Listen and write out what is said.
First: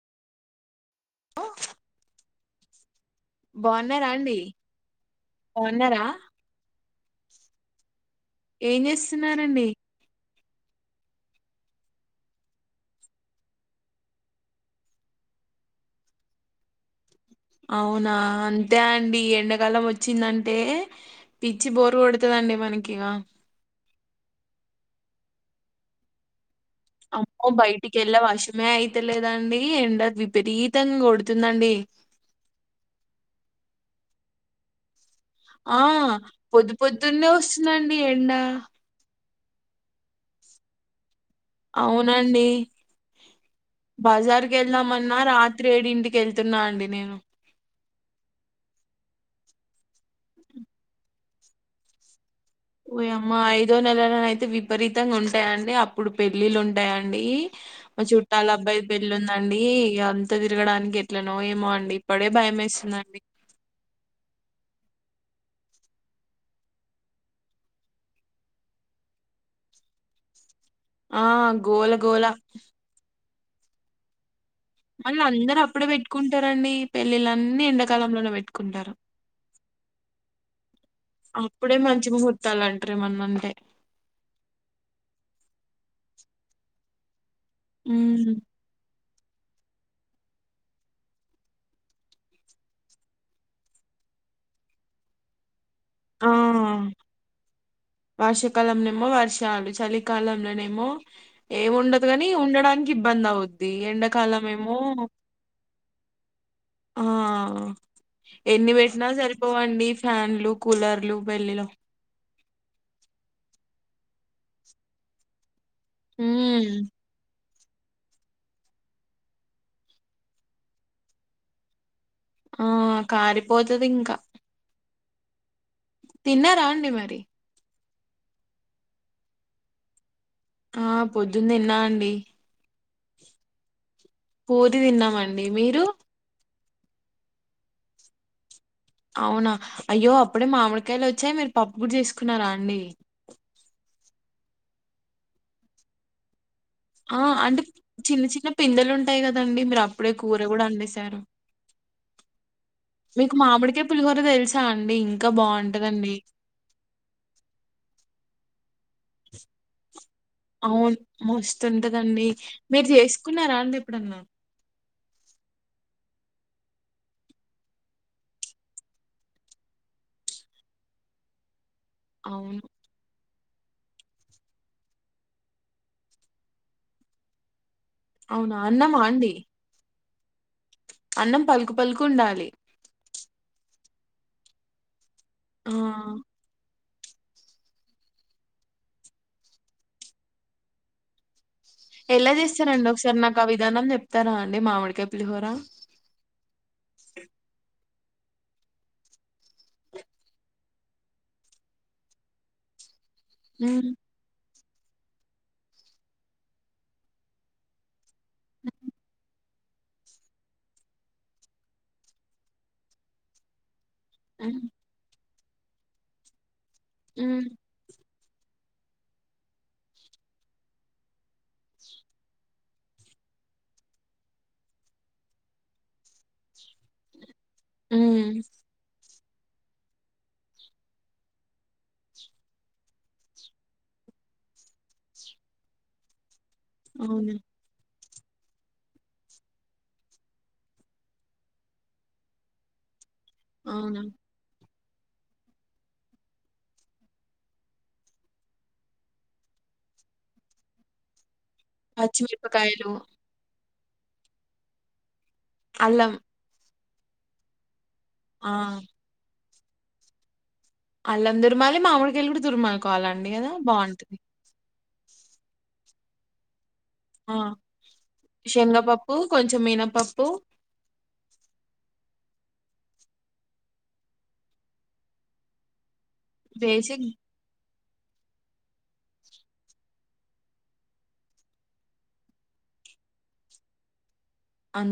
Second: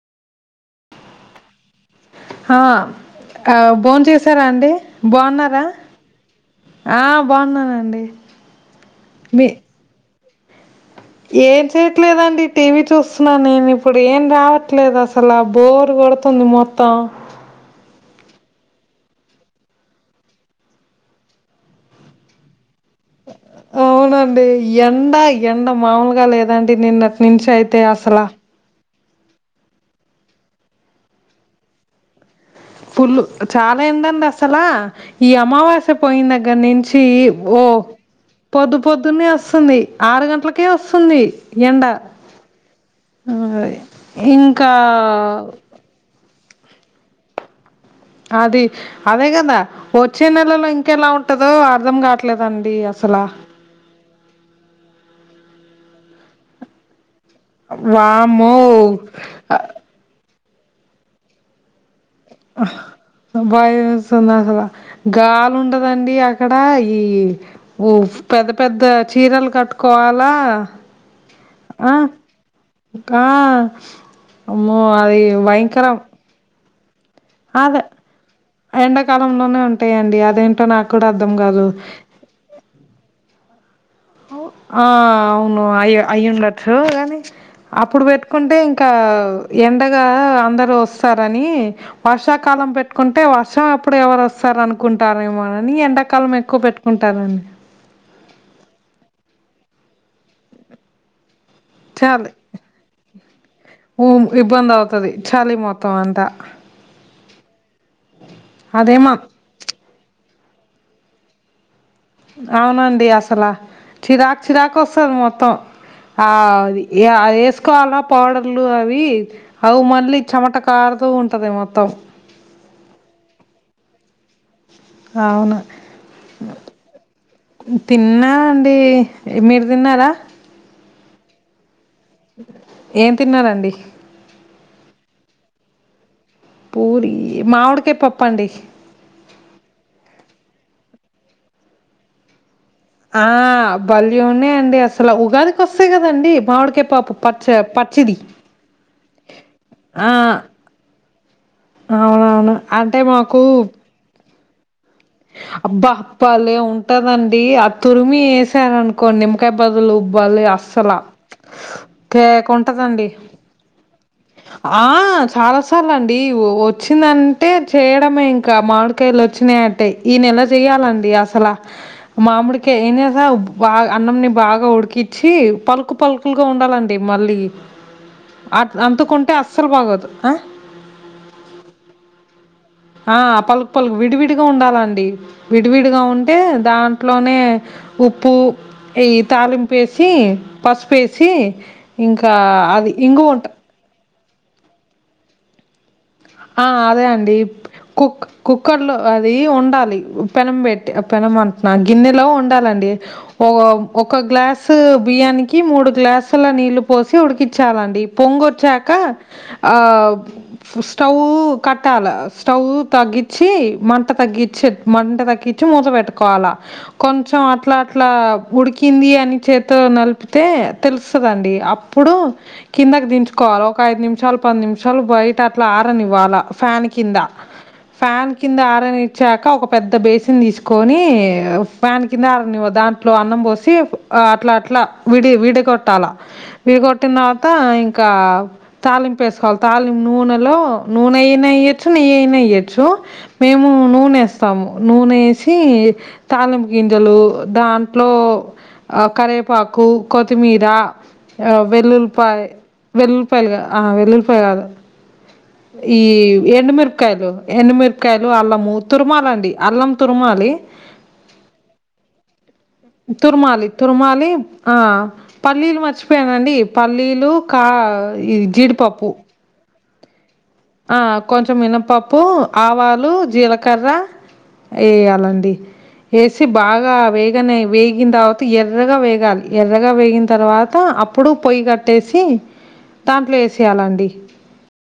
హ హ ఆ బోన్ చేసారా అండి బాగున్నారా ఆ బాగున్ననండి ఏం మీ చేస్తున్నారండి ఏం చేయట్లేదండి టీవీ చూస్తున్నా నేను ఇప్పుడు ఏం రావట్లేదు అసలు బోర్ కొడుతుంది మొత్తం అవునా అంతే అండి ఎండాకాలం వచ్చిందంటే పిచ్చి బోరు కొడుతదండి మన అవునండి ఎండ ఎండ మామలుగా లేదు దండి నిన్నటి నుంచి అయితే అసలు అలేదండి ఎండ విపరీతంగా కొడుతుందండి ఫుల్లు చాలా ఏండండి అసలా ఈ ఆ అమావాస్య పోయిన దగ్గర పొద్దు నుంచి పొద్దున్నే ఓ వస్తుందండి ఎండ పొద్దు పొద్దున్నే ఒస్ వస్తుంది ఆరు గంట్లకే వస్తుంది ఎండ. అవునండి ఆ! బజార్కి ఇంకా వెళ్దామన్నా రాత్రి ఏడింటికి వెళ్తా తున్నా అండి నేను అది అదే కదా వచ్చే నెలలో ఇంకెలా ఉంటదో అర్ధం కాట్లే ఓయమ్మ ఐదో నెలలనైతే విపరీతంగా ఉం ఉంటాయండి అప్పుడు పెళ్ళిళ్ళు ఉంటాయం డి మా చుట్టాల వామ్మో అబ్బాయి పెళ్లిి ఉందండి ఇగ ఆన్ త్త తిరగడానికి ఎట్లనో ఏమో అండి ఇప్పుడే భయం వేస్తుందండి బాయమేస్తుంది అసలు గాలుండదండి అక్కడ ఈ ఊ పెద్ద పెద్ద చీరలు కట్టుకోవాలా ఆ ఆ గోల గోలా ఆ అమ్మో అది మళ్ళీ అందరు అప్పుడే భయంకరం పెట్టుకుంటారండి పెళ్ళిళ్లన్నీ అదే ఎండాకాలంలోనే పెట్టుకుంటారు ఎండాకాలంలోనే ఉంటాయండి అదేంటో నాకు కూడా అర్థం కాదు అప్పుడే మంచి ముహూర్తాలు అంటారు ఏమన్నా అంటే ఆ అవును అయ్య అయ్యండచ్చు గానీ అప్పుడు ఉమ్, పెట్టుకుంటే ఇంకా ఎండగా అందరు వస్తారని వర్షాకాలం పెట్టుకుంటే వర్షం అప్పుడు ఎవరు వస్తారు అనుకుంటారు ఏమో అని ఆ ఎండాకాలం ఎక్కువ పెట్టుకుంటారండి చాలు చలికాలంలోనేమో ఏమి ఉండదు కాని చాలి ఉండడానికి ఇబ్బంది అవుద్ది ఊ ఎండాకాలం ఇబ్బంది ఏమో అవుతది చలి మొత్తం అంతా ఆ ఎన్ని పెట్టినా అదేమో సరిపోవండి ఫ్యాన్ ప్యాన్లు కూలర్లు పెళ్లిలో అవునండి అసలా చిరాకు చిరాకు వస్తుంది మొత్తం ఆ ఉమ్ అదే తీసుకోవాలా పౌడర్లు అవి అవి మళ్ళీ చెమట కారుతూ ఉంటది మొత్తం ఆ కారిపోతుది ఇంకా అవును తిన్నారా అండి మరి తిన్నా అండి మీరు తిన్నారా ఆ పొద్దునా తిన్న అండి ఏం తిన్నారండి పూరి తిన్నామండి మీరు పూరి మామిడికాయ పప్పు అండి అవునా అయ్యో అప్పుడే మామిడికాయలు వచ్చాయి మీరు పప్పు కూడా చేసుకున్నారా అండి ఆ భలే ఉన్నాయి అండి అసలు ఉగాదికి వస్తాయి కదండి మామిడి ఆ అంటే చిన్న చిన్న పిందలు ఉంటాయి కదండి మీరు ఆ అప్పుడే కూర కూడా వండేసారు అవునవును అంటే మీకు మాకు మామిడికాయ పులిహోర తెలిసి అబ్బా బలే ఉంటదండి ఆ తురిమి వేసారనుకో కొ నిమ్మకాయ బదులు భలే అస్సలు అవును మస్తుంటదండి కేక మీరు ఉంటదండి చేసుకున్నారా అండి ఎప్పుడన్నా ఆ చాలాసార్లు అండి వచ్చిందంటే చేయడమే ఇంకా మామిడికాయలు వచ్చినాయి అంటే ఈ నెల చెయాలండి అసలా మామిడి అవును కాయ ఎంచేసావ్ బా అన్నంని బాగా ఉడికించి పలుకు పలుకులుగా ఉండాలండి మళ్ళీ అవునా అ అన్నమా అంతుకుంటే అండి అస్సలు బాగోదు ఆ అన్నం పలుకు పలుకు ఉండాలి ఆ పలుకు పలుకు విడివిడిగా ఉండాలండి ఆ విడివిడిగా ఉంటే దా ట్లోనే ఉప్పు ఈ తాలింపు వేసి పసుపు వేసి ఎలా చేస్తారంండి ఒకసారి నాకు ఆ విధానం చె తార అండి మామిడికాయ పులిహోర ఆ అదే అండి కుక్ కుక్కర్లో అది వండాలి పెనం పెట్టి పెనం అంటున్నా గిన్నెలో వండాలండి ఓ ఉమ్ ఒక గ్లాస్ గ్లాస్ బియ్యానికి మూడు గ్లాసుల నీళ్ళలు పోసి ఉడికించాలండి పొంగొచ్చాక స్టవ్ కట్టాలి స్టవ్ తగ్గించి మ మంట ఉమ్ తగ్గించి మండ తగ్గించి చ్చి మూత వేట్టుకోవాలా కొంచెం ఉమ్ అట్లా అట్లా ఉడికింది అని చేతో నలిపితే తెలుస్తదండి అప్పుడు కిందకి దించుకోవాలే ఒక ఐదు నిమిషాలు పది నిమిషాలు బయట అ ఇట్ల ఆరా నివ్వాలా ఫ్యాన్ కింద ఫ్యాన్ ఉమ్ కింద ఆరనీ వచ్చాక ఒక పెద్ద బేసిన్ తీసుకొని ఫ్యాన్ కింద ఆరా నివు దాంట్లో అన్నం పోసి అట్లా అట్లా విడి విడగొట్టాల వీ గొట్టిన అవునా తవాత ఇం కా తాలింపు ఎసుకోవాలే తాలిం నూనె హలో నునైన ఎయచ్చు నెయ్యైన ఎయచ్చు మేము అవునా నూనె ఎస్తాము నూనెసి తాలింపు గింజెలు దాంట్లో కరవేపాకు కొత్తిమీర ఆ వెల్లుల్పాయే పచ్చిమిరపకాయలు వెల్లుల్పాయలుగా ఆ వెల్లులిపాయ కాదు ఈ అల్లం ఎండుమిరు కదూ ఎన్ మీర్ కాయలు ఆ అల్లము తుర్మాలండి అల్లం తురుమాలి అల్లం దుర్మాలి మామిడికాయలు కూడా దుర్మాల్ కోవాలండి కదా తురుమాలి బాగుంటది తురుమాలి ఆ పల్లీలు మర్చిపోయానండి పల్లీలు ఆ కా ఈ జీడిపప్పు పప్పు ఆ కొంచెం మినపప్పు ఆవాలు జీలకర్ర ఎయాలండి ఏసి వేసి బాగా వేగనే వేగినా త ఎర్రగా వేగాలి ఎర్రగా వేగిన తర్వాత అప్పుడు పొయ్యి కట్టేసి దాంట్లో వేసేయాలండి అం